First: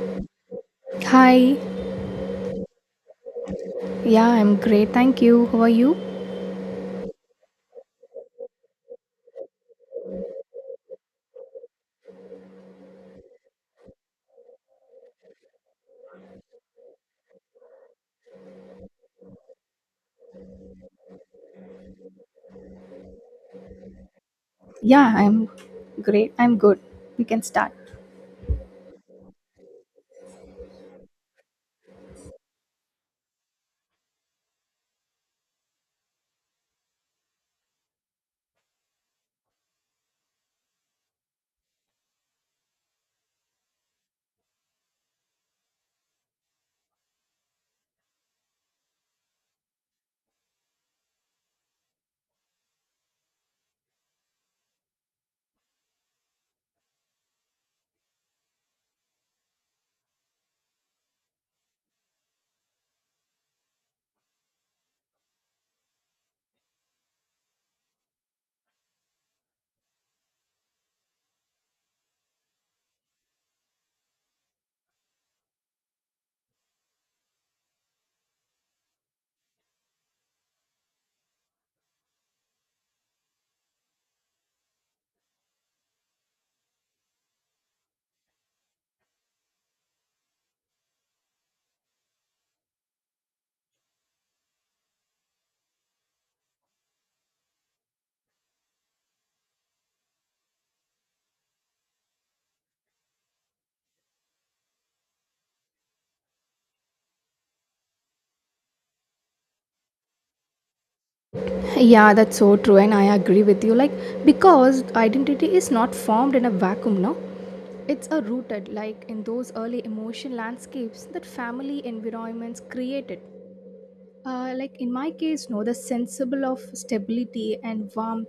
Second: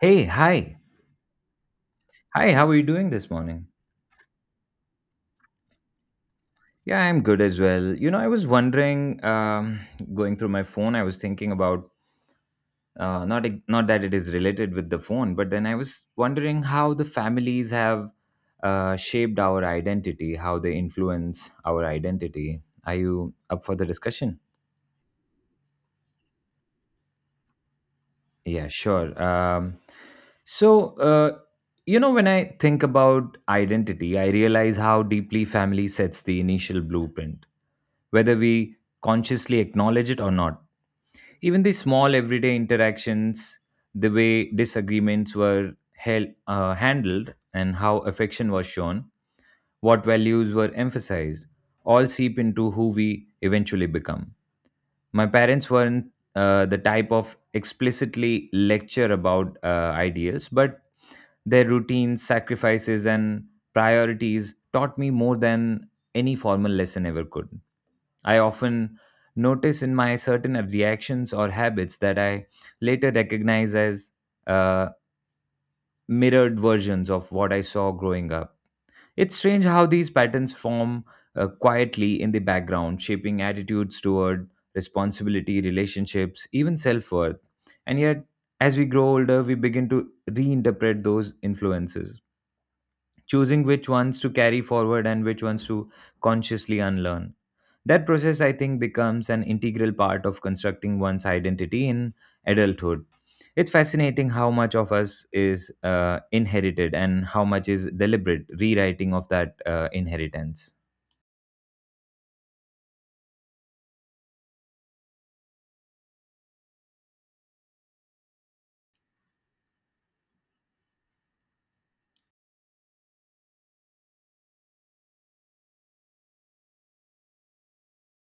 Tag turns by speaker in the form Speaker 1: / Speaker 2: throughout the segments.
Speaker 1: Hey, hi.
Speaker 2: Hi.
Speaker 1: Hi, how are you doing this morning?
Speaker 2: Yeah, I'm great. Thank you. How are you?
Speaker 1: Yeah, I'm good as well. You know, I was wondering, going through my phone, I was thinking about not that it is related with the phone, but then I was wondering how the families have shaped our identity, how they influence our identity. Are you up for the discussion?
Speaker 2: Yeah, I'm great. I'm good. We can start.
Speaker 1: Yeah, sure. So, uh, you know, when I think about identity, I realize how deeply family sets the initial blueprint, whether we consciously acknowledge it or not. Even the small everyday interactions, the way handled, and how affection was shown, what values were emphasized, all seep into who we eventually become. My parents weren't the type of explicitly lecture about ideals, but their routines, sacrifices, and priorities taught me more than any formal lesson ever could. I often notice in my certain reactions or habits that I later recognize as uh, mirrored versions of what I saw growing up. It's strange how these patterns form quietly in the background, shaping attitudes toward responsibility, relationships, even self worth. And yet, as we grow older, we begin to reinterpret those influences, choosing which ones to carry forward and which ones to consciously unlearn. That process, I think, becomes an integral part of constructing one's identity in adulthood. It's fascinating how much of us is inherited and how much is deliberate rewriting of that inheritance.
Speaker 2: Yeah, that's so true. And I agree with you. Like, because identity is not formed in a vacuum, no? It's a rooted, like in those early emotion landscapes that family environments created. Like in my case, no, the sensible of stability and warmth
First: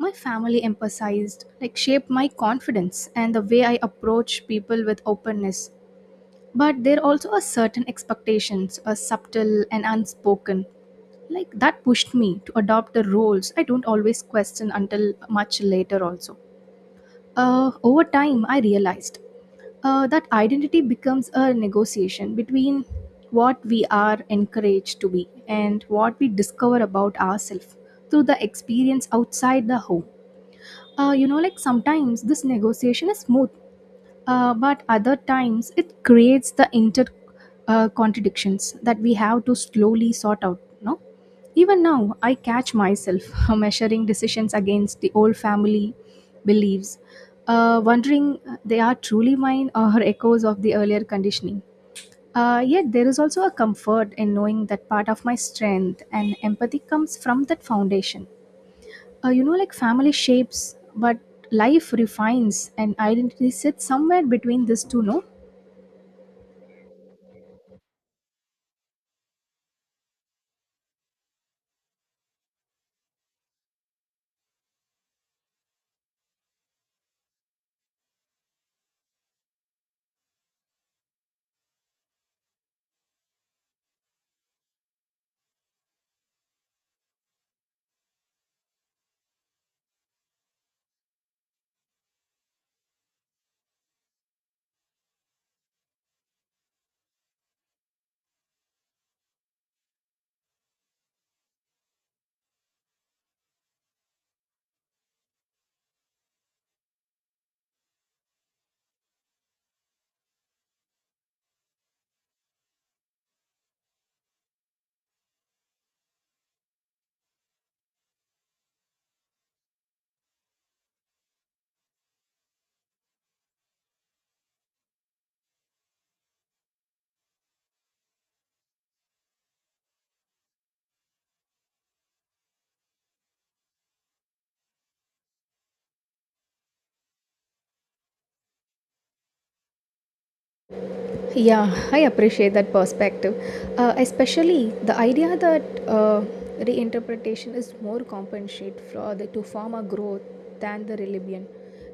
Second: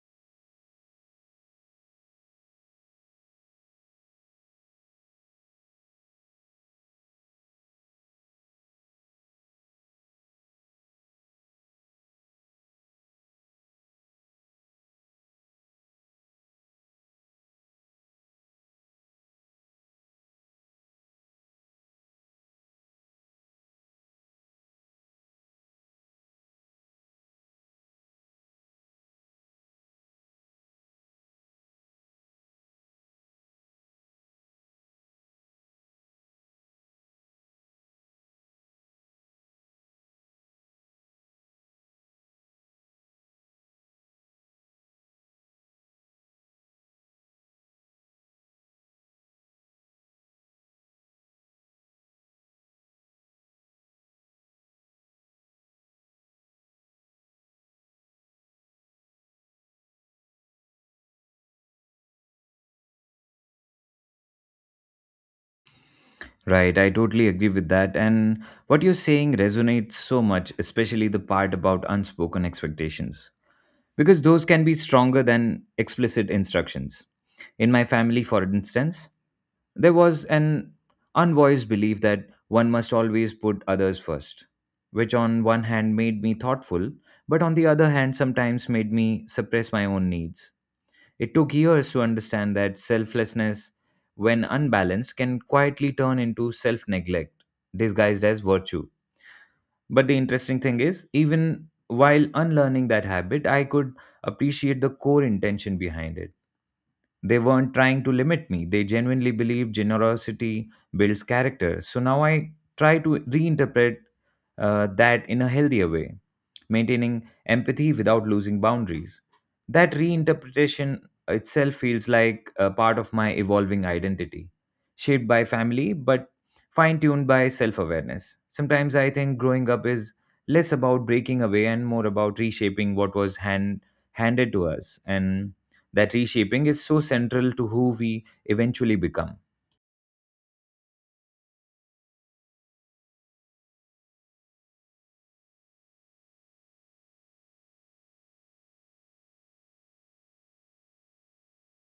Speaker 2: my family emphasized, like shaped my confidence and the way I approach people with openness. But there also are certain expectations, are subtle and unspoken. Like that pushed me to adopt the roles I don't always question until much later also. Over time, I realized that identity becomes a negotiation between what we are encouraged to be and what we discover about ourselves through the experience outside the home. You know, like sometimes this negotiation is smooth, but other times it creates the inter contradictions that we have to slowly sort out, no? Even now I catch myself measuring decisions against the old family beliefs, wondering they are truly mine or echoes of the earlier conditioning. Yet there is also a comfort in knowing that part of my strength and empathy comes from that foundation. You know, like family shapes, but life refines and identity sits somewhere between these two, no?
Speaker 1: Right, I totally agree with that. And what you're saying resonates so much, especially the part about unspoken expectations, because those can be stronger than explicit instructions. In my family, for instance, there was an unvoiced belief that one must always put others first, which on one hand made me thoughtful, but on the other hand sometimes made me suppress my own needs. It took years to understand that selflessness, when unbalanced, can quietly turn into self neglect, disguised as virtue. But the interesting thing is, even while unlearning that habit, I could appreciate the core intention behind it. They weren't trying to limit me. They genuinely believe generosity builds character. So now I try to reinterpret that in a healthier way, maintaining empathy without losing boundaries. That reinterpretation itself feels like a part of my evolving identity, shaped by family but fine tuned by self awareness. Sometimes I think growing up is less about breaking away and more about reshaping what was handed to us, and that reshaping is so central to who we eventually become.
Speaker 2: Yeah, I appreciate that perspective. Especially the idea that uh, reinterpretation is more compensate for the, to form a growth than the rebellion.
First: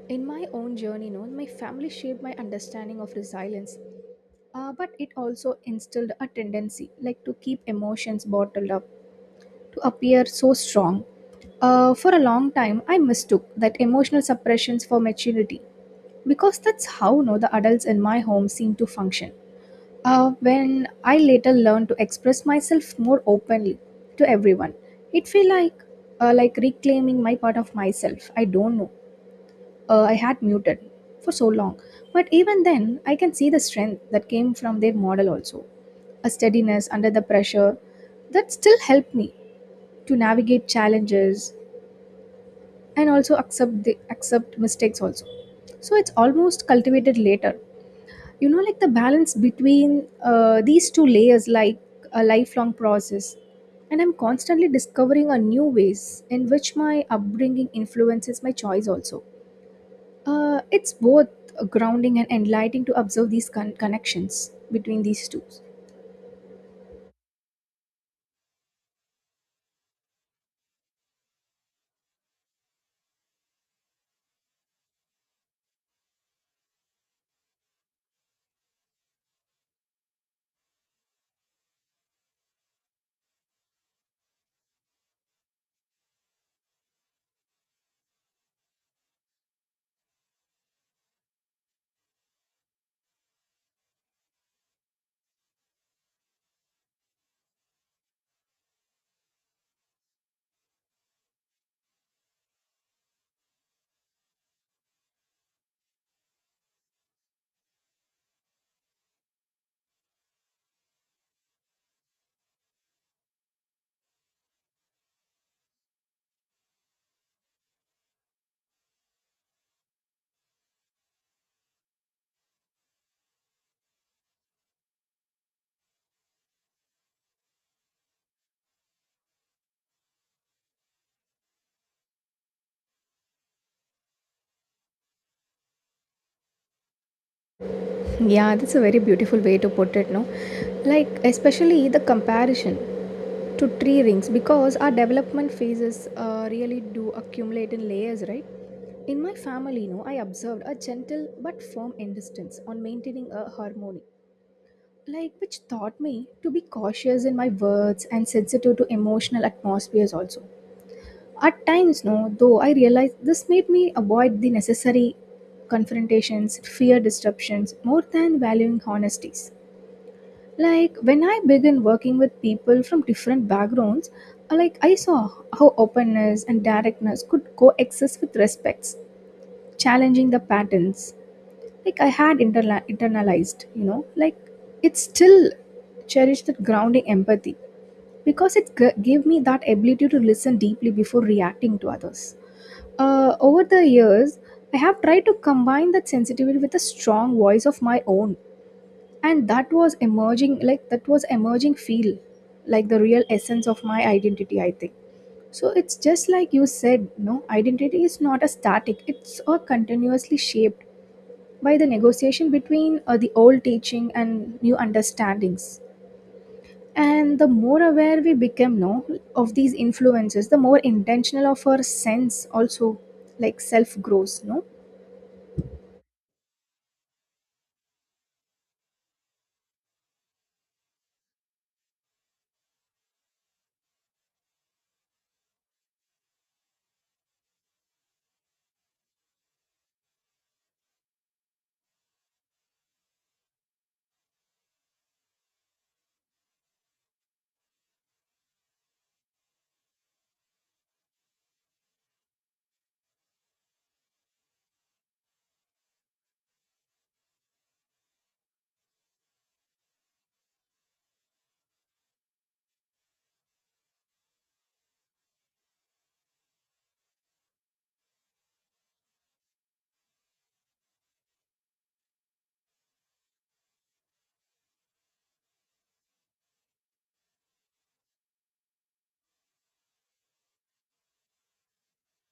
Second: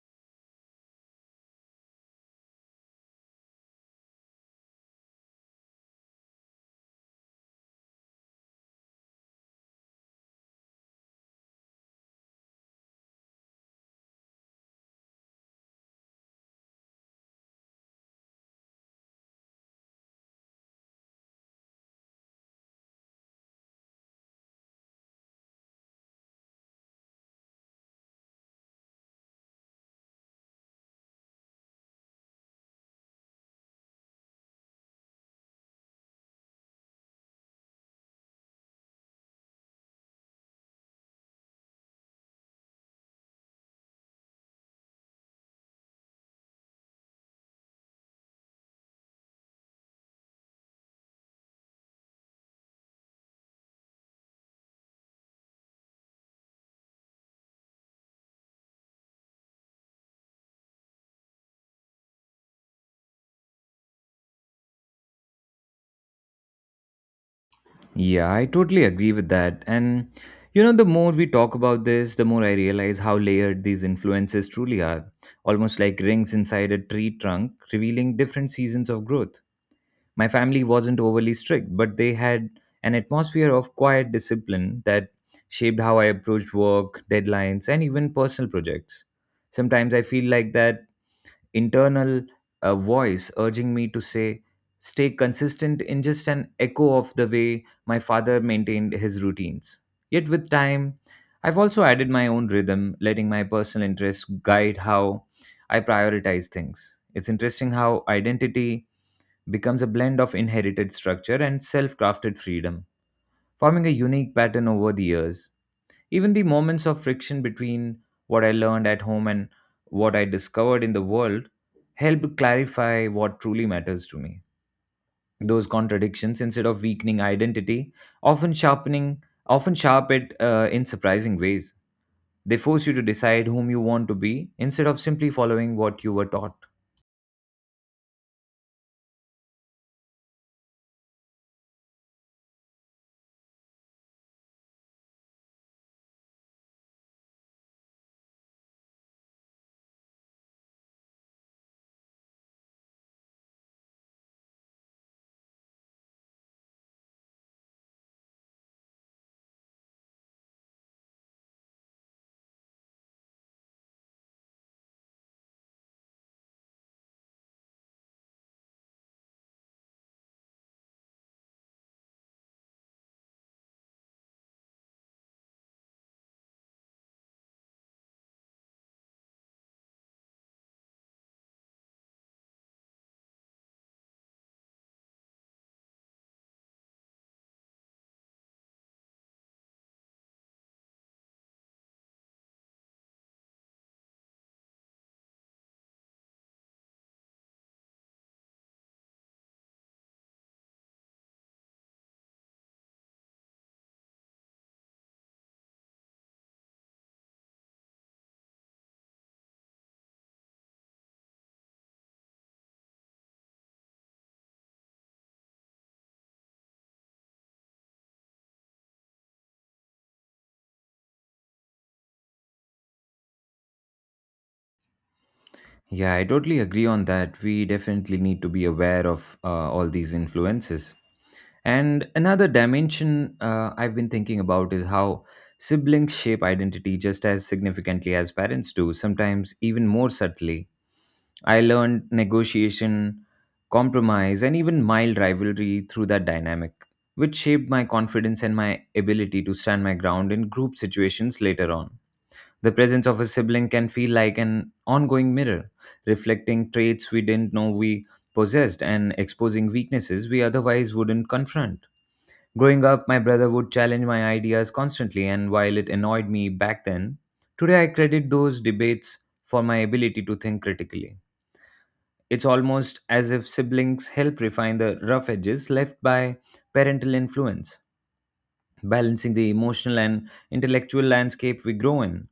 Speaker 2: In my own journey, no, my family shaped my understanding of resilience, but it also instilled a tendency like to keep emotions bottled up to appear so strong. For a long time, I mistook that emotional suppressions for maturity because that's how, no, the adults in my home seem to function. When I later learned to express myself more openly to everyone, it felt like reclaiming my part of myself. I don't know, I had muted for so long. But even then, I can see the strength that came from their model also. A steadiness under the pressure that still helped me to navigate challenges and also accept the, accept mistakes also. So it's almost cultivated later. You know, like the balance between these two layers, like a lifelong process. And I'm constantly discovering a new ways in which my upbringing influences my choice also. It's both grounding and enlightening to observe these connections between these two.
Speaker 1: Yeah, I totally agree with that. And you know, the more we talk about this, the more I realize how layered these influences truly are, almost like rings inside a tree trunk, revealing different seasons of growth. My family wasn't overly strict, but they had an atmosphere of quiet discipline that shaped how I approached work, deadlines, and even personal projects. Sometimes I feel like that internal voice urging me to say, stay consistent, in just an echo of the way my father maintained his routines. Yet with time, I've also added my own rhythm, letting my personal interests guide how I prioritize things. It's interesting how identity becomes a blend of inherited structure and self crafted freedom, forming a unique pattern over the years. Even the moments of friction between what I learned at home and what I discovered in the world helped clarify what truly matters to me. Those contradictions, instead of weakening identity, often sharp it in surprising ways. They force you to decide whom you want to be instead of simply following what you were taught.
Speaker 2: Yeah, that's a very beautiful way to put it, no? Like, especially the comparison to tree rings because our development phases really do accumulate in layers, right? In my family, no, I observed a gentle but firm insistence on maintaining a harmony, like which taught me to be cautious in my words and sensitive to emotional atmospheres also. At times, no, though, I realized this made me avoid the necessary confrontations, fear disruptions, more than valuing honesties. Like when I began working with people from different backgrounds, like I saw how openness and directness could coexist with respects, challenging the patterns. Like I had internalized, you know, like it still cherished that grounding empathy because it gave me that ability to listen deeply before reacting to others. Over the years, I have tried to combine that sensitivity with a strong voice of my own, and that was emerging, like that was emerging feel like the real essence of my identity, I think. So it's just like you said, no, identity is not a static, it's a continuously shaped by the negotiation between the old teaching and new understandings. And the more aware we become, no, of these influences, the more intentional of our sense also, like self grows, no?
Speaker 1: Yeah, I totally agree on that. We definitely need to be aware of all these influences. And another dimension I've been thinking about is how siblings shape identity just as significantly as parents do, sometimes even more subtly. I learned negotiation, compromise, and even mild rivalry through that dynamic, which shaped my confidence and my ability to stand my ground in group situations later on. The presence of a sibling can feel like an ongoing mirror, reflecting traits we didn't know we possessed and exposing weaknesses we otherwise wouldn't confront. Growing up, my brother would challenge my ideas constantly, and while it annoyed me back then, today I credit those debates for my ability to think critically. It's almost as if siblings help refine the rough edges left by parental influence, balancing the emotional and intellectual landscape we grow in.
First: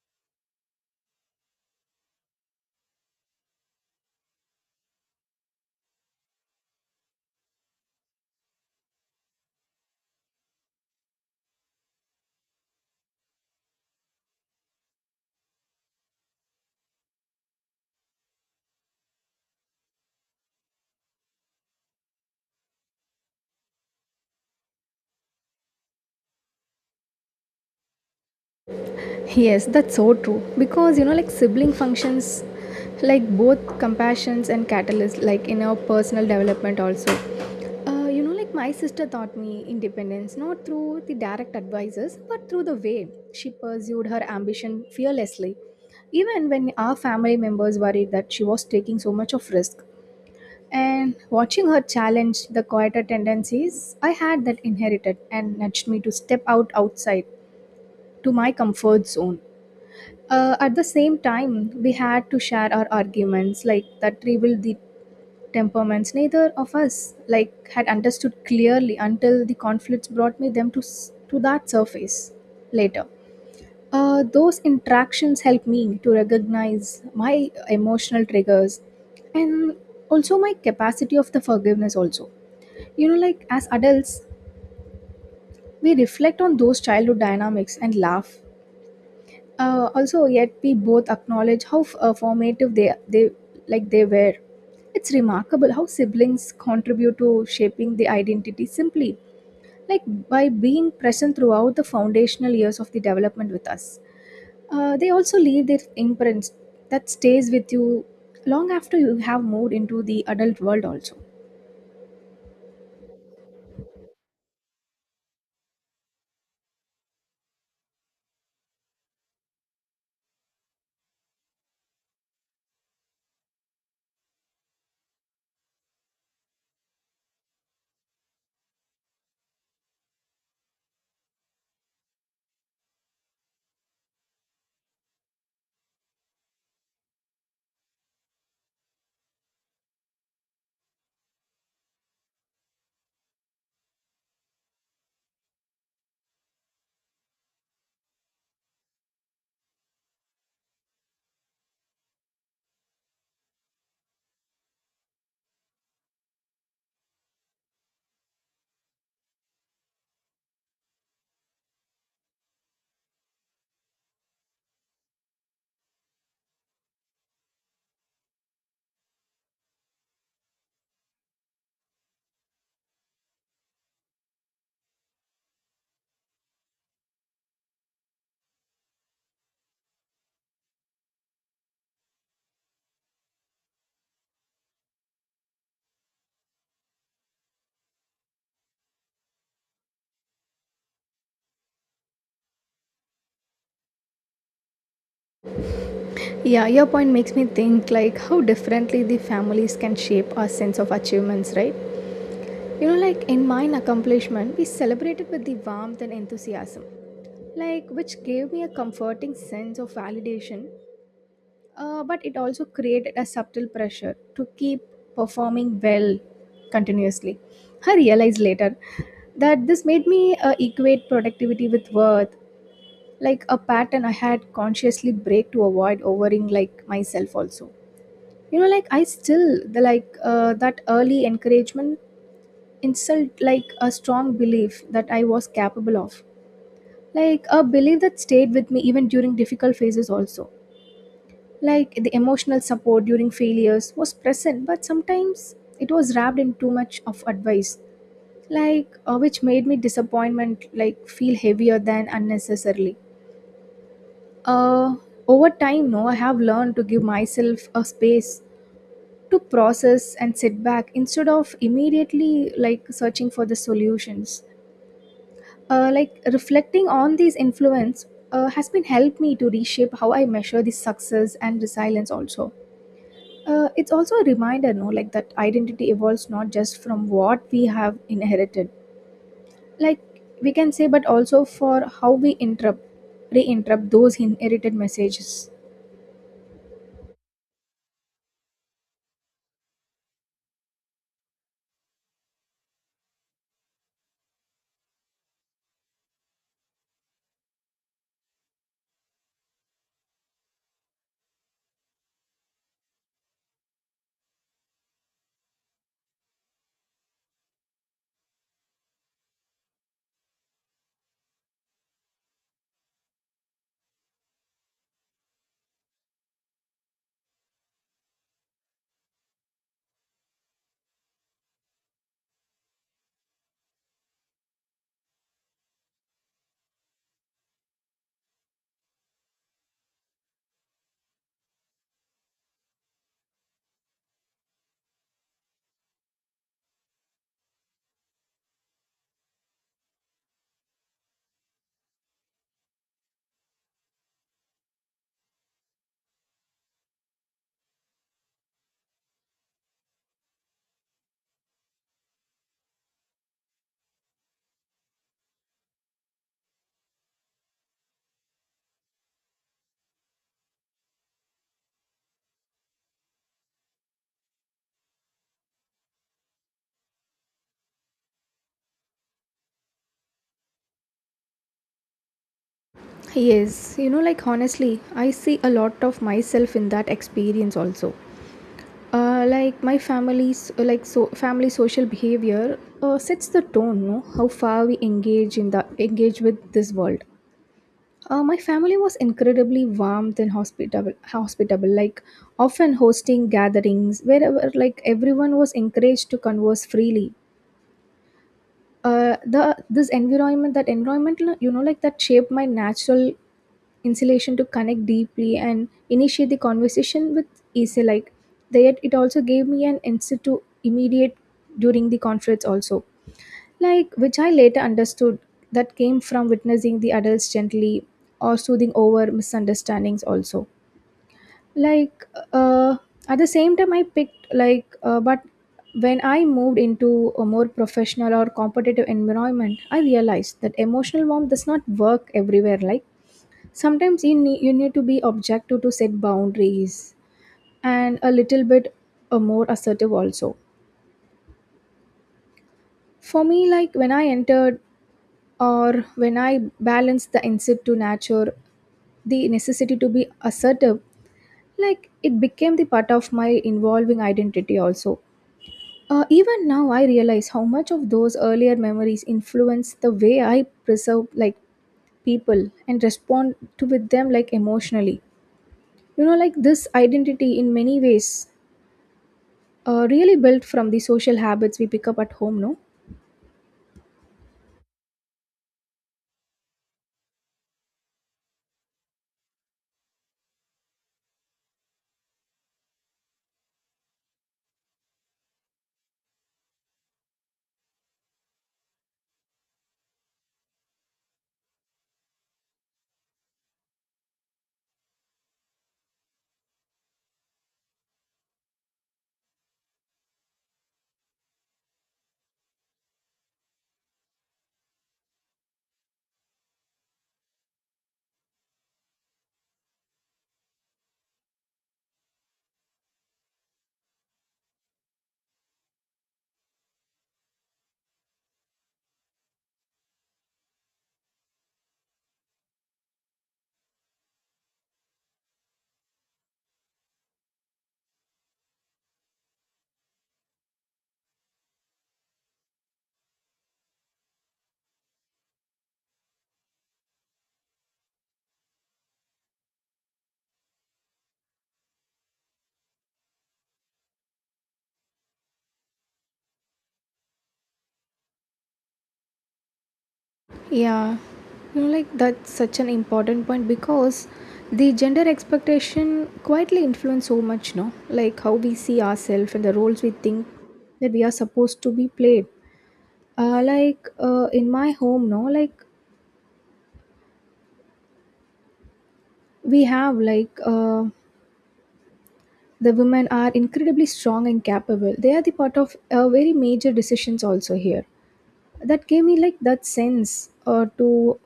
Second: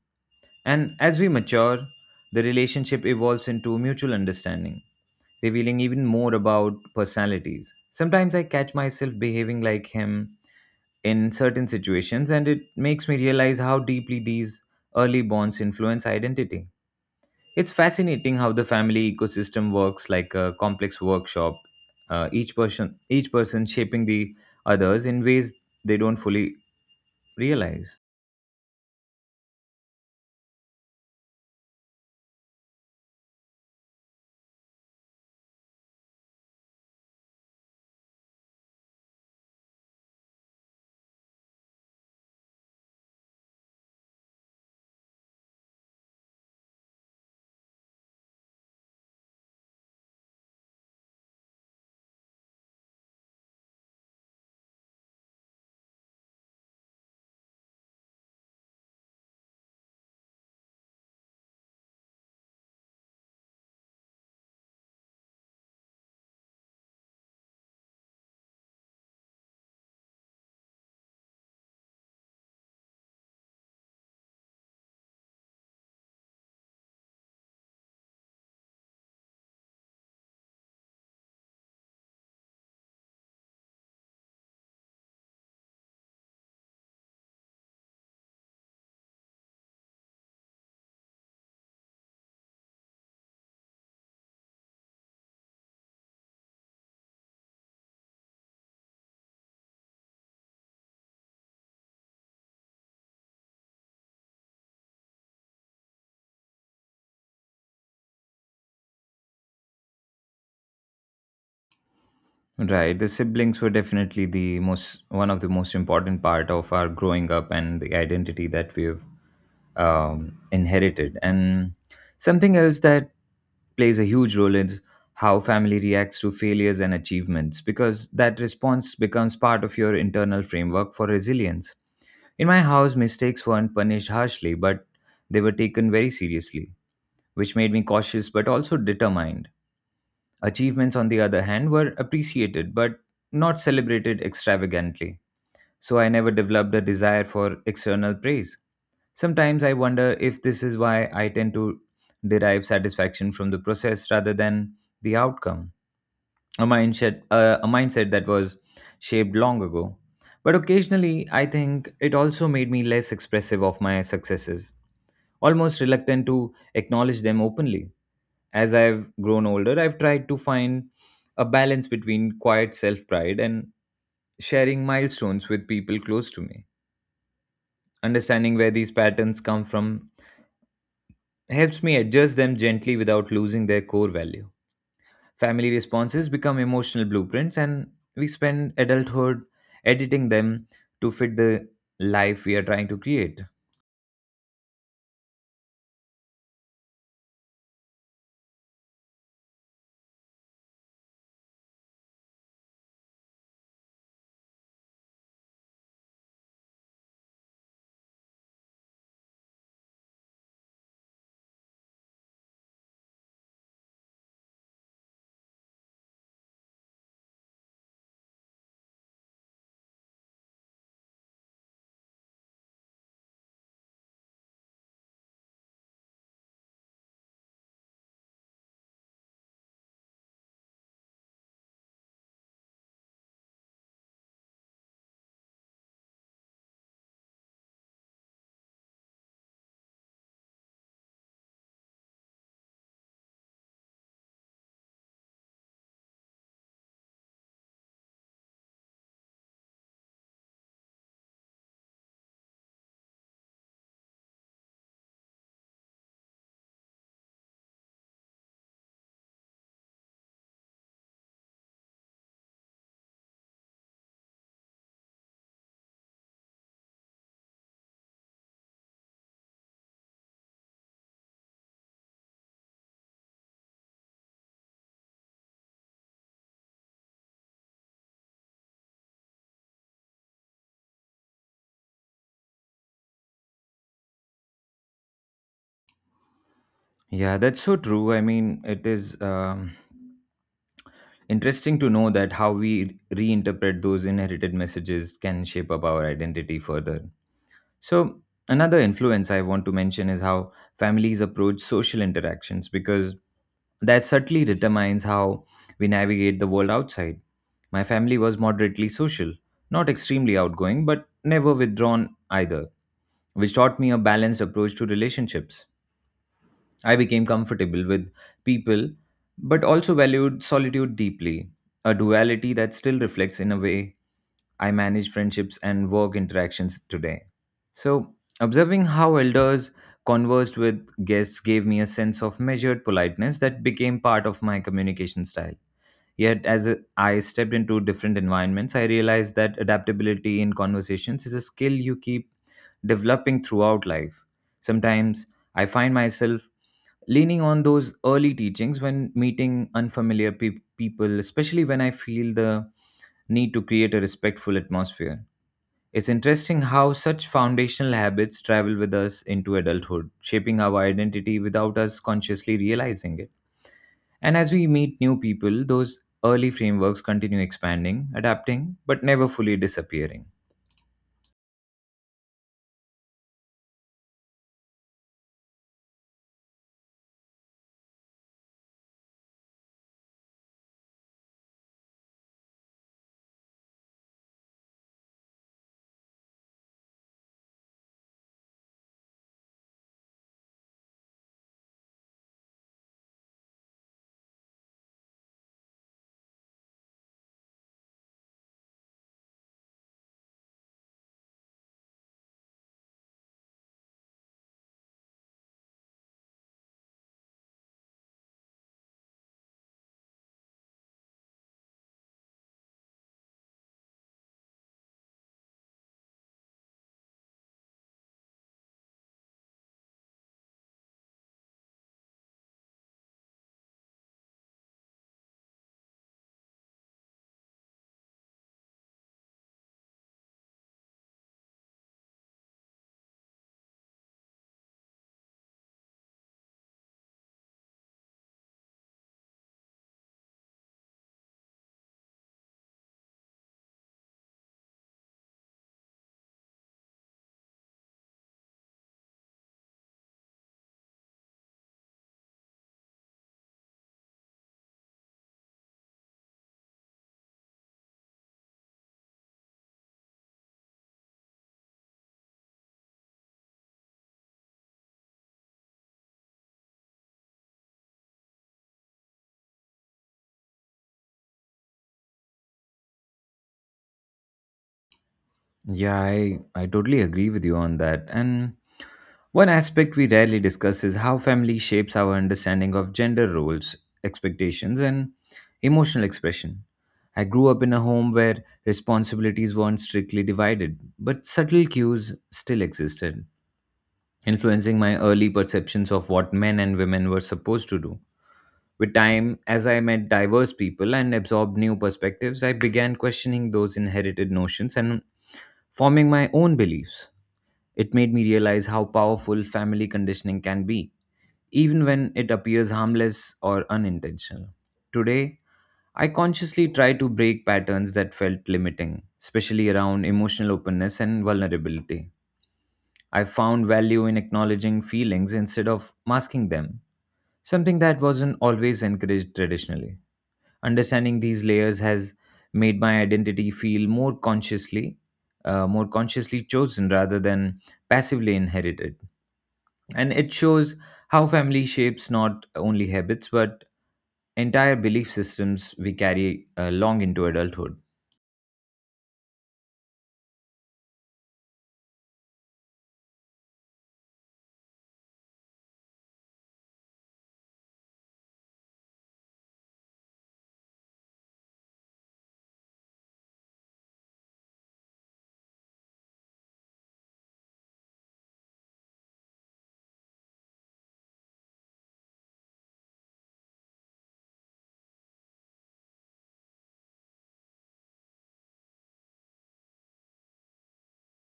Speaker 1: And as we mature, the relationship evolves into mutual understanding, revealing even more about personalities. Sometimes I catch myself behaving like him in certain situations, and it makes me realize how deeply these early bonds influence identity. It's fascinating how the family ecosystem works like a complex workshop, each person shaping the others in ways they don't fully realize.
Speaker 2: Yes, that's so true. Because you know, like sibling functions, like both compassions and catalyst, like in our personal development also. You know, like my sister taught me independence not through the direct advices, but through the way she pursued her ambition fearlessly, even when our family members worried that she was taking so much of risk. And watching her challenge the quieter tendencies I had that inherited and nudged me to step out outside to my comfort zone. At the same time, we had to share our arguments, like that revealed the temperaments. Neither of us like had understood clearly until the conflicts brought me them to to that surface later. Those interactions helped me to recognize my emotional triggers and also my capacity of the forgiveness also. You know, like as adults we reflect on those childhood dynamics and laugh. Also, yet we both acknowledge how formative they like they were. It's remarkable how siblings contribute to shaping the identity simply, like by being present throughout the foundational years of the development with us. They also leave their imprints that stays with you long after you have moved into the adult world also.
Speaker 1: Right, the siblings were definitely the most one of the most important part of our growing up and the identity that we've inherited. And something else that plays a huge role is how family reacts to failures and achievements, because that response becomes part of your internal framework for resilience. In my house, mistakes weren't punished harshly, but they were taken very seriously, which made me cautious but also determined. Achievements, on the other hand, were appreciated but not celebrated extravagantly, so I never developed a desire for external praise. Sometimes I wonder if this is why I tend to derive satisfaction from the process rather than the outcome, a mindset that was shaped long ago. But occasionally, I think it also made me less expressive of my successes, almost reluctant to acknowledge them openly. As I've grown older, I've tried to find a balance between quiet self pride and sharing milestones with people close to me. Understanding where these patterns come from helps me adjust them gently without losing their core value. Family responses become emotional blueprints, and we spend adulthood editing them to fit the life we are trying to create.
Speaker 2: Yeah, your point makes me think like how differently the families can shape our sense of achievements, right? You know, like in mine accomplishment, we celebrated with the warmth and enthusiasm, like which gave me a comforting sense of validation, but it also created a subtle pressure to keep performing well continuously. I realized later that this made me equate productivity with worth, like a pattern I had consciously break to avoid overing like myself also. You know, like I still the like that early encouragement insult like a strong belief that I was capable of. Like a belief that stayed with me even during difficult phases, also. Like the emotional support during failures was present, but sometimes it was wrapped in too much of advice, like which made me disappointment like feel heavier than unnecessarily. Uh, Over time, no, I have learned to give myself a space to process and sit back instead of immediately like searching for the solutions. Like reflecting on these influence has been helped me to reshape how I measure the success and resilience also. It's also a reminder, no, like that identity evolves not just from what we have inherited, like we can say, but also for how we interrupt, re-interrupt those inherited messages.
Speaker 1: Yeah, that's so true. I mean, it is interesting to know that how we reinterpret those inherited messages can shape up our identity further. So, another influence I want to mention is how families approach social interactions, because that subtly determines how we navigate the world outside. My family was moderately social, not extremely outgoing, but never withdrawn either, which taught me a balanced approach to relationships. I became comfortable with people, but also valued solitude deeply, a duality that still reflects in a way I manage friendships and work interactions today. So, observing how elders conversed with guests gave me a sense of measured politeness that became part of my communication style. Yet, as I stepped into different environments, I realized that adaptability in conversations is a skill you keep developing throughout life. Sometimes I find myself leaning on those early teachings when meeting unfamiliar people, especially when I feel the need to create a respectful atmosphere. It's interesting how such foundational habits travel with us into adulthood, shaping our identity without us consciously realizing it. And as we meet new people, those early frameworks continue expanding, adapting, but never fully disappearing.
Speaker 2: Yes, you know, like honestly, I see a lot of myself in that experience also. Like my family's like so family social behavior sets the tone, no, how far we engage in the engage with this world. My family was incredibly warm and hospitable, like often hosting gatherings wherever, like everyone was encouraged to converse freely. The This environment, that environment, you know, like that shaped my natural insulation to connect deeply and initiate the conversation with easy, like. Yet it also gave me an insight to immediate during the conference also, like, which I later understood that came from witnessing the adults gently or soothing over misunderstandings also, like. uh, at the same time, I picked like, but when I moved into a more professional or competitive environment, I realized that emotional warmth does not work everywhere, like sometimes you need to be objective to set boundaries and a little bit more assertive also. For me, like when I entered or when I balanced the instinct to nature the necessity to be assertive, like it became the part of my involving identity also. Even now I realize how much of those earlier memories influence the way I preserve like people and respond to with them like emotionally. You know, like this identity in many ways really built from the social habits we pick up at home, no?
Speaker 1: Yeah, I totally agree with you on that. And one aspect we rarely discuss is how family shapes our understanding of gender roles, expectations, and emotional expression. I grew up in a home where responsibilities weren't strictly divided, but subtle cues still existed, influencing my early perceptions of what men and women were supposed to do. With time, as I met diverse people and absorbed new perspectives, I began questioning those inherited notions and forming my own beliefs. It made me realize how powerful family conditioning can be, even when it appears harmless or unintentional. Today, I consciously try to break patterns that felt limiting, especially around emotional openness and vulnerability. I found value in acknowledging feelings instead of masking them, something that wasn't always encouraged traditionally. Understanding these layers has made my identity feel more consciously chosen rather than passively inherited. And it shows how family shapes not only habits but entire belief systems we carry long into adulthood.
Speaker 2: Yeah, you know, like that's such an important point because the gender expectation quietly influence so much, no? Like how we see ourselves and the roles we think that we are supposed to be played. In my home, no, like we have like the women are incredibly strong and capable. They are the part of very major decisions also here. That gave me like that sense to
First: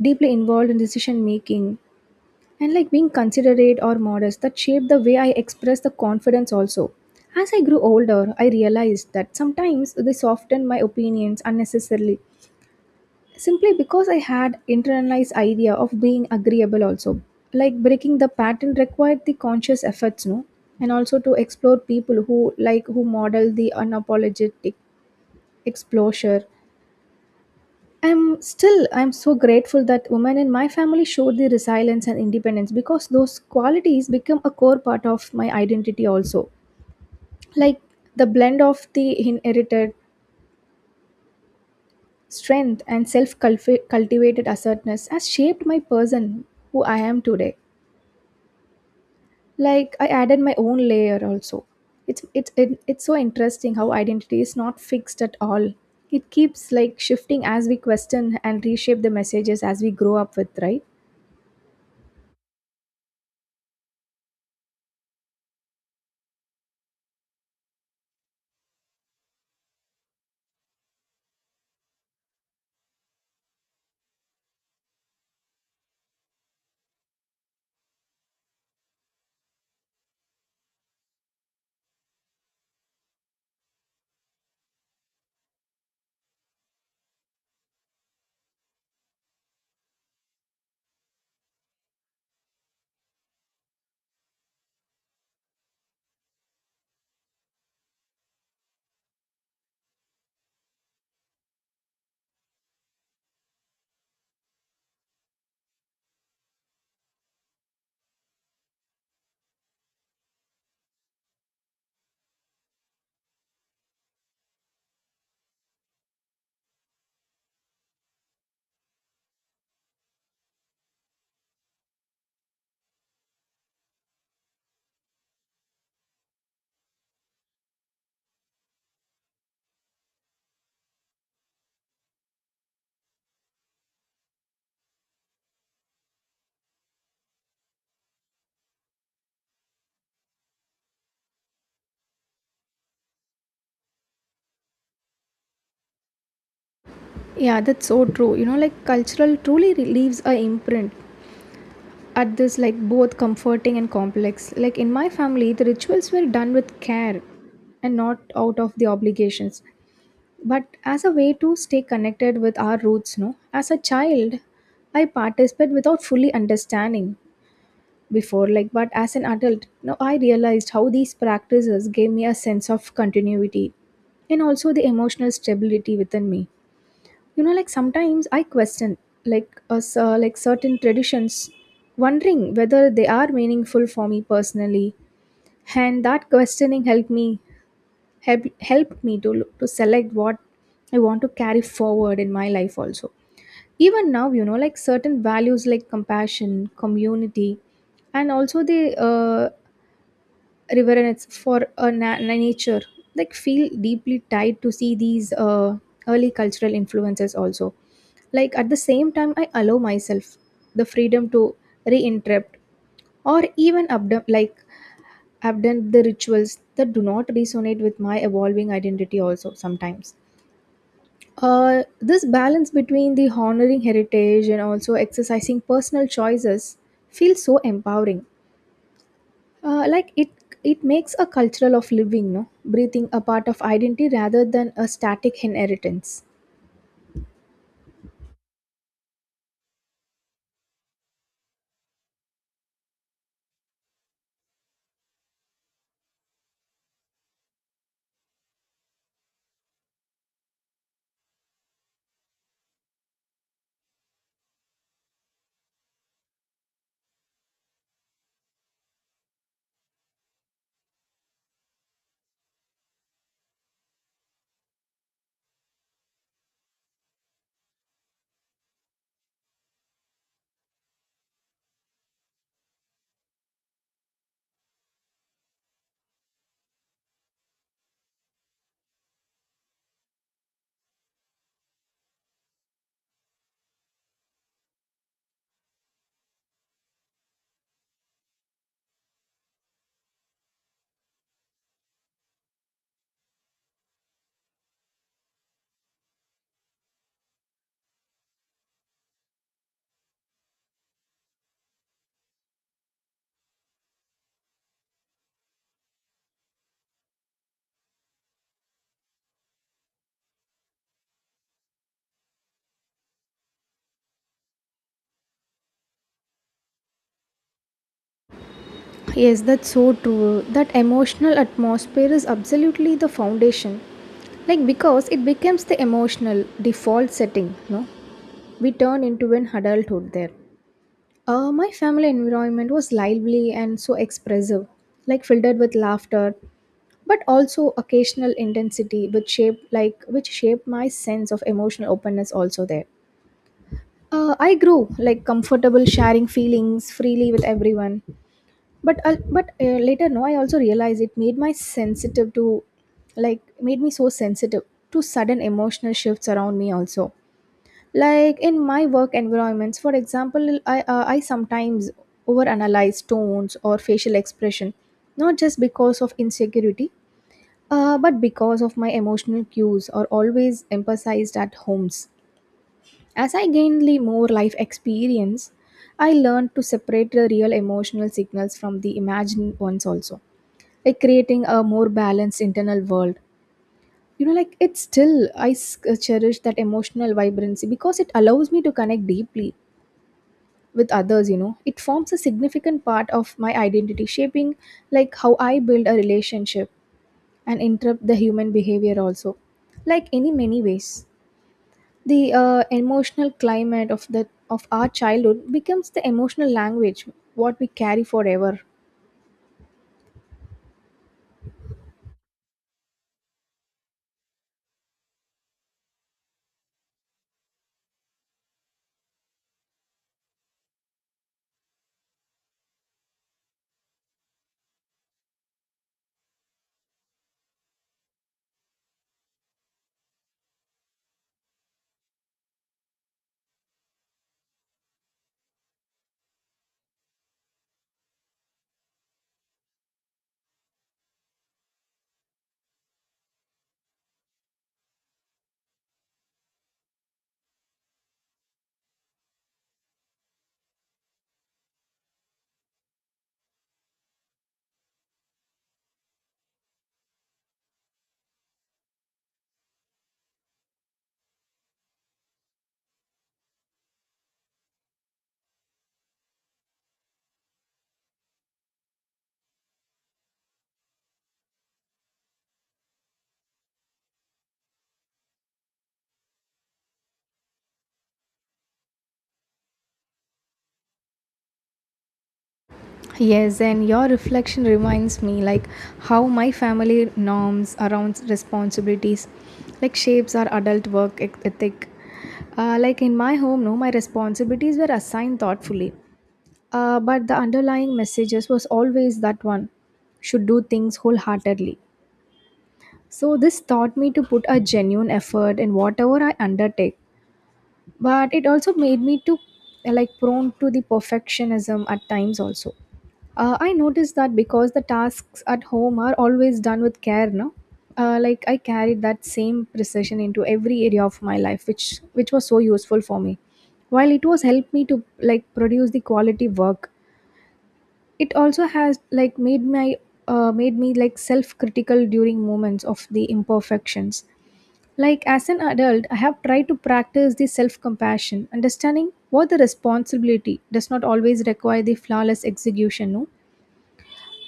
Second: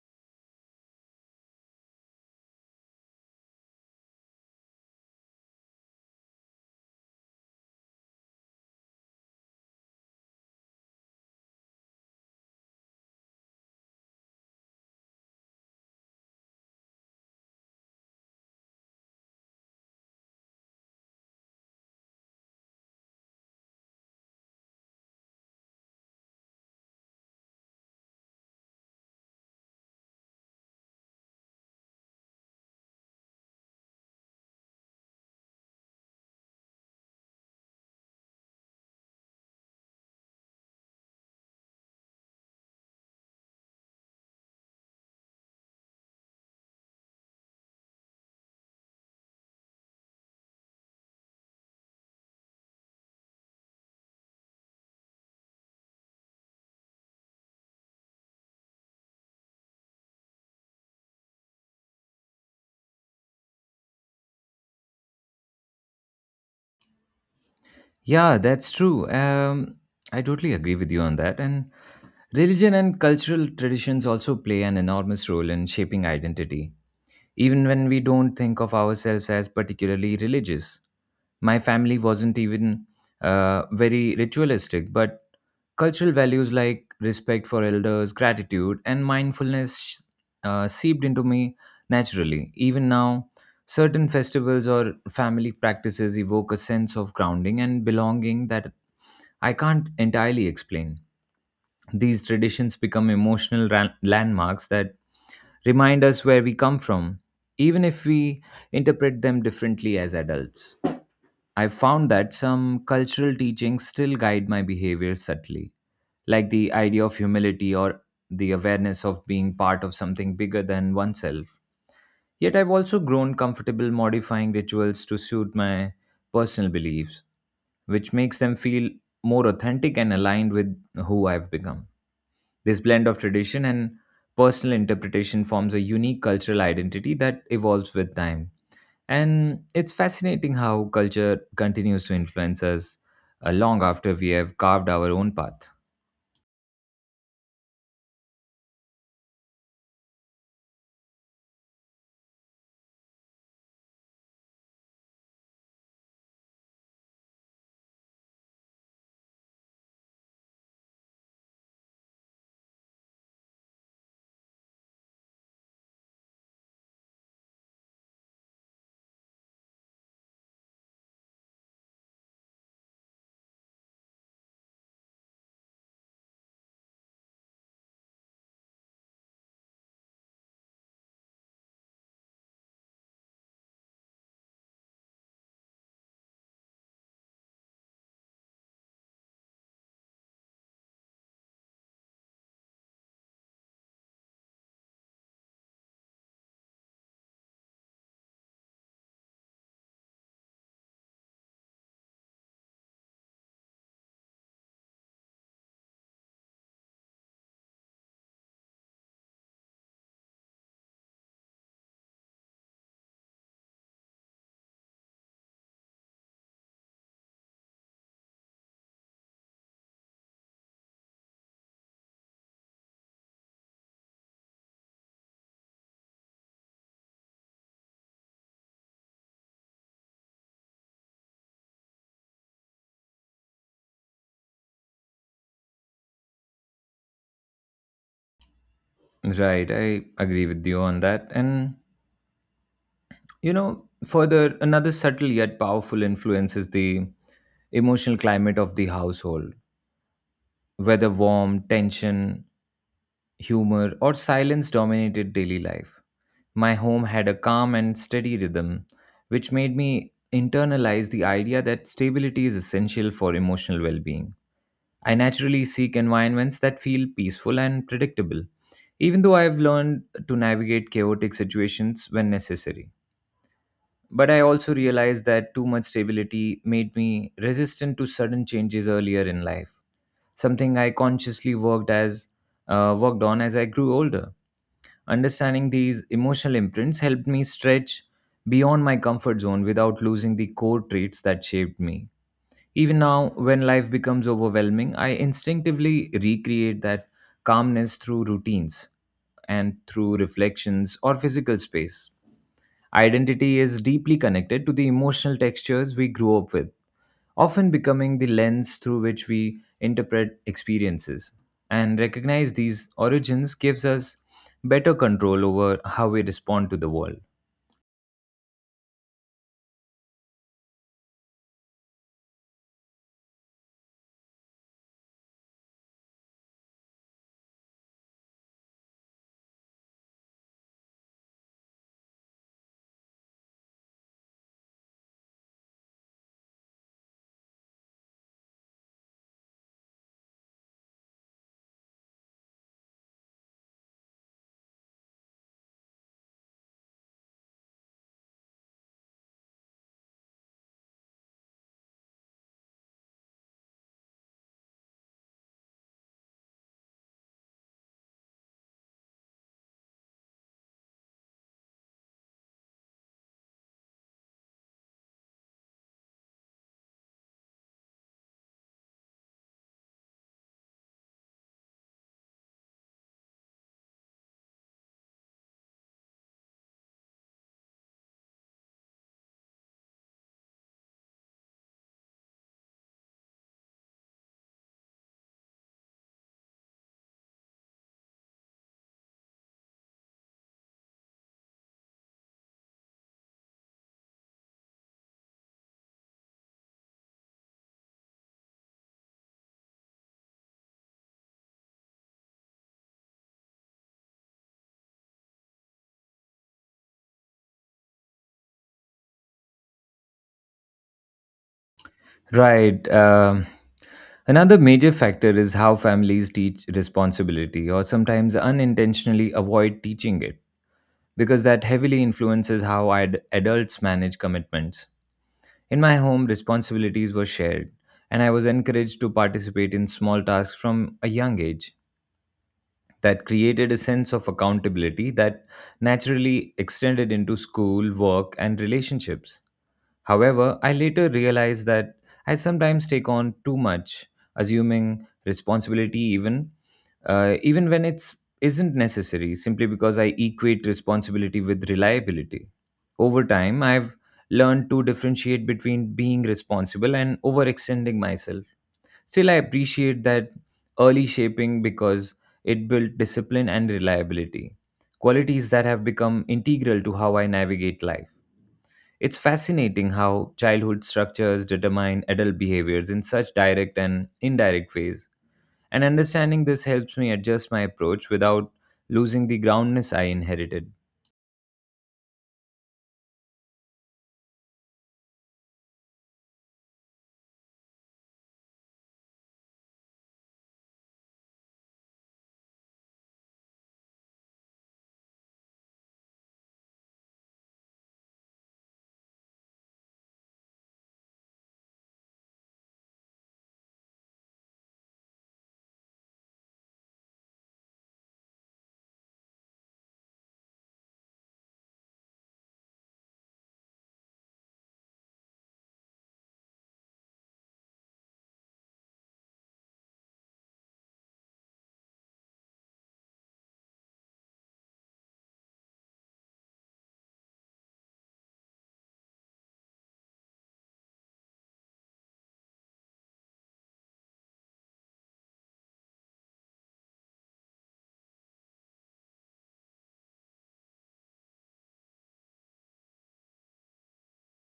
Speaker 2: deeply involved in decision making and like being considerate or modest that shaped the way I express the confidence also. As I grew older I realized that sometimes they softened my opinions unnecessarily simply because I had internalized idea of being agreeable also. Like breaking the pattern required the conscious efforts, no, and also to explore people who like who model the unapologetic exposure. I'm still, I'm so grateful that women in my family showed the resilience and independence because those qualities become a core part of my identity also. Like the blend of the inherited strength and self-cultivated assertiveness has shaped my person who I am today. Like I added my own layer also. It's so interesting how identity is not fixed at all. It keeps like shifting as we question and reshape the messages as we grow up with, right?
Speaker 1: Yeah, that's true. I totally agree with you on that. And religion and cultural traditions also play an enormous role in shaping identity, even when we don't think of ourselves as particularly religious. My family wasn't even very ritualistic, but cultural values like respect for elders, gratitude, and mindfulness seeped into me naturally. Even now, certain festivals or family practices evoke a sense of grounding and belonging that I can't entirely explain. These traditions become emotional landmarks that remind us where we come from, even if we interpret them differently as adults. I have found that some cultural teachings still guide my behavior subtly, like the idea of humility or the awareness of being part of something bigger than oneself. Yet I've also grown comfortable modifying rituals to suit my personal beliefs, which makes them feel more authentic and aligned with who I've become. This blend of tradition and personal interpretation forms a unique cultural identity that evolves with time. And it's fascinating how culture continues to influence us long after we have carved our own path.
Speaker 2: Yeah, that's so true. You know, like cultural truly leaves a imprint at this like both comforting and complex. Like in my family, the rituals were done with care and not out of the obligations, but as a way to stay connected with our roots, no? As a child, I participated without fully understanding before like but as an adult no, I realized how these practices gave me a sense of continuity and also the emotional stability within me, you know, like sometimes I question like us, like certain traditions, wondering whether they are meaningful for me personally, and that questioning helped me help helped me to to select what I want to carry forward in my life also. Even now, you know, like certain values like compassion, community, and also the uh, reverence for a nature like feel deeply tied to see these, early cultural influences also. Like at the same time, I allow myself the freedom to reinterrupt or even abandon the rituals that do not resonate with my evolving identity also sometimes. This balance between the honoring heritage and also exercising personal choices feels so empowering. Like it makes a cultural of living, no, breathing a part of identity rather than a static inheritance.
Speaker 1: Right, I agree with you on that. And, you know, further, another subtle yet powerful influence is the emotional climate of the household, whether warm, tension, humor, or silence dominated daily life. My home had a calm and steady rhythm, which made me internalize the idea that stability is essential for emotional well being. I naturally seek environments that feel peaceful and predictable, even though I've learned to navigate chaotic situations when necessary. But I also realized that too much stability made me resistant to sudden changes earlier in life, something I consciously worked on as I grew older. Understanding these emotional imprints helped me stretch beyond my comfort zone without losing the core traits that shaped me. Even now, when life becomes overwhelming, I instinctively recreate that calmness through routines and through reflections or physical space. Identity is deeply connected to the emotional textures we grew up with, often becoming the lens through which we interpret experiences. And recognize these origins gives us better control over how we respond to the world.
Speaker 2: Yes, that's so true. That emotional atmosphere is absolutely the foundation, like because it becomes the emotional default setting, no, we turn into an adulthood there. My family environment was lively and so expressive, like filled with laughter, but also occasional intensity, which shaped my sense of emotional openness also there. I grew like comfortable sharing feelings freely with everyone, but later no, I also realized it made my sensitive to, like made me so sensitive to sudden emotional shifts around me also. Like in my work environments, for example, I sometimes overanalyze tones or facial expression, not just because of insecurity, but because of my emotional cues are always emphasized at homes. As I gained the more life experience, I learned to separate the real emotional signals from the imagined ones also, like creating a more balanced internal world. You know, like it's still, cherish that emotional vibrancy because it allows me to connect deeply with others, you know. It forms a significant part of my identity, shaping like how I build a relationship and interrupt the human behavior also, like in many ways. The emotional climate of our childhood becomes the emotional language what we carry forever.
Speaker 1: Right. Another major factor is how families teach responsibility or sometimes unintentionally avoid teaching it because that heavily influences how adults manage commitments. In my home, responsibilities were shared and I was encouraged to participate in small tasks from a young age that created a sense of accountability that naturally extended into school, work, and relationships. However, I later realized that I sometimes take on too much, assuming responsibility even when it's isn't necessary simply because I equate responsibility with reliability. Over time, I've learned to differentiate between being responsible and overextending myself. Still, I appreciate that early shaping because it built discipline and reliability, qualities that have become integral to how I navigate life. It's fascinating how childhood structures determine adult behaviors in such direct and indirect ways, and understanding this helps me adjust my approach without losing the groundness I inherited.
Speaker 2: Yes, and your reflection reminds me like how my family norms around responsibilities like shapes our adult work ethic. Like in my home, no, my responsibilities were assigned thoughtfully, but the underlying messages was always that one should do things wholeheartedly. So this taught me to put a genuine effort in whatever I undertake, but it also made me to, like prone to the perfectionism at times also. I noticed that because the tasks at home are always done with care, no, like I carried that same precision into every area of my life, which was so useful for me. While it was helped me to like produce the quality work, it also has like made my, made me like self critical during moments of the imperfections. Like as an adult, I have tried to practice the self compassion, understanding what the responsibility does not always require the flawless execution, no?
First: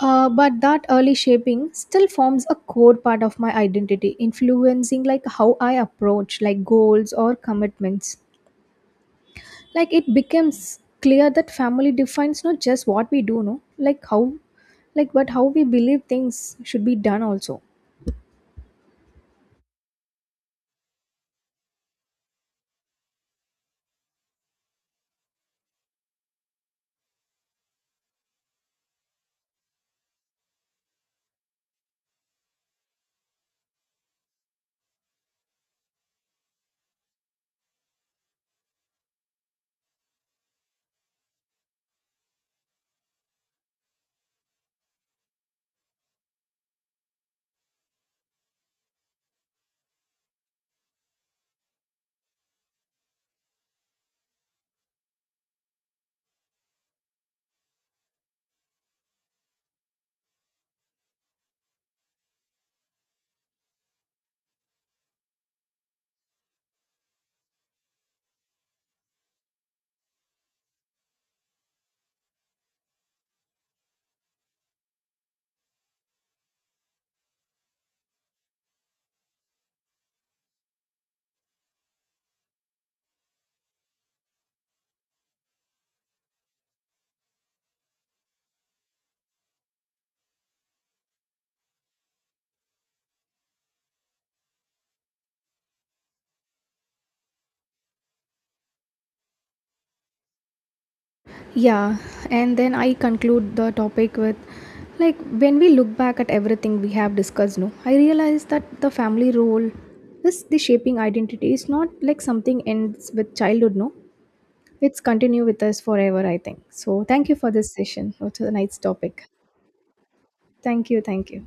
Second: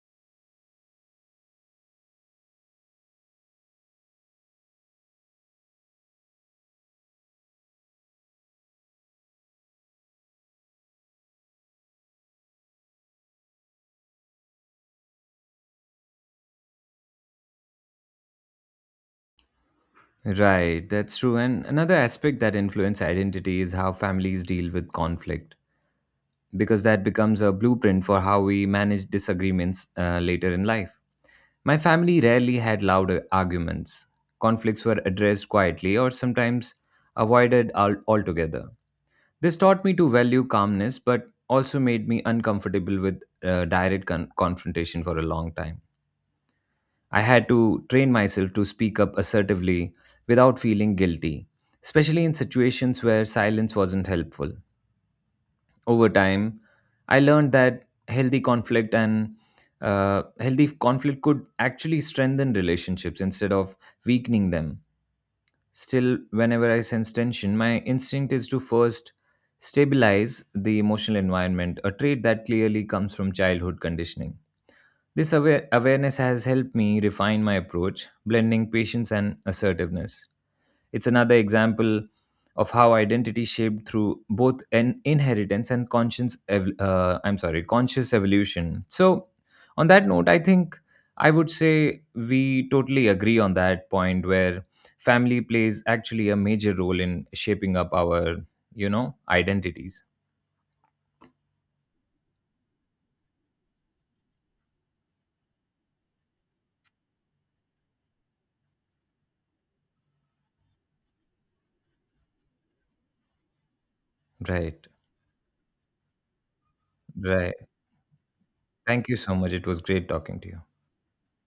Speaker 2: But that early shaping still forms a core part of my identity, influencing like how I approach like goals or commitments. Like it becomes clear that family defines not just what we do, no, like how, like but how we believe things should be done also.
Speaker 1: Right, that's true. And another aspect that influence identity is how families deal with conflict, because that becomes a blueprint for how we manage disagreements later in life. My family rarely had loud arguments. Conflicts were addressed quietly or sometimes avoided altogether. This taught me to value calmness but also made me uncomfortable with direct confrontation for a long time. I had to train myself to speak up assertively without feeling guilty, especially in situations where silence wasn't helpful. Over time, I learned that healthy conflict and healthy conflict could actually strengthen relationships instead of weakening them. Still, whenever I sense tension, my instinct is to first stabilize the emotional environment, a trait that clearly comes from childhood conditioning. This awareness has helped me refine my approach, blending patience and assertiveness. It's another example of how identity shaped through both an inheritance and I'm sorry, conscious evolution. So on that note, I think I would say we totally agree on that point where family plays actually a major role in shaping up our, you know, identities.
Speaker 2: Yeah, and then I conclude the topic with like when we look back at everything we have discussed, no, I realize that the family role, this the shaping identity is not like something ends with childhood, no.
Speaker 1: Right.
Speaker 2: It's continue with us forever, I think. So thank you for
Speaker 1: Right.
Speaker 2: this session. It was a nice
Speaker 1: Thank you
Speaker 2: topic.
Speaker 1: so much. It was great talking to you.
Speaker 2: Thank you, thank you.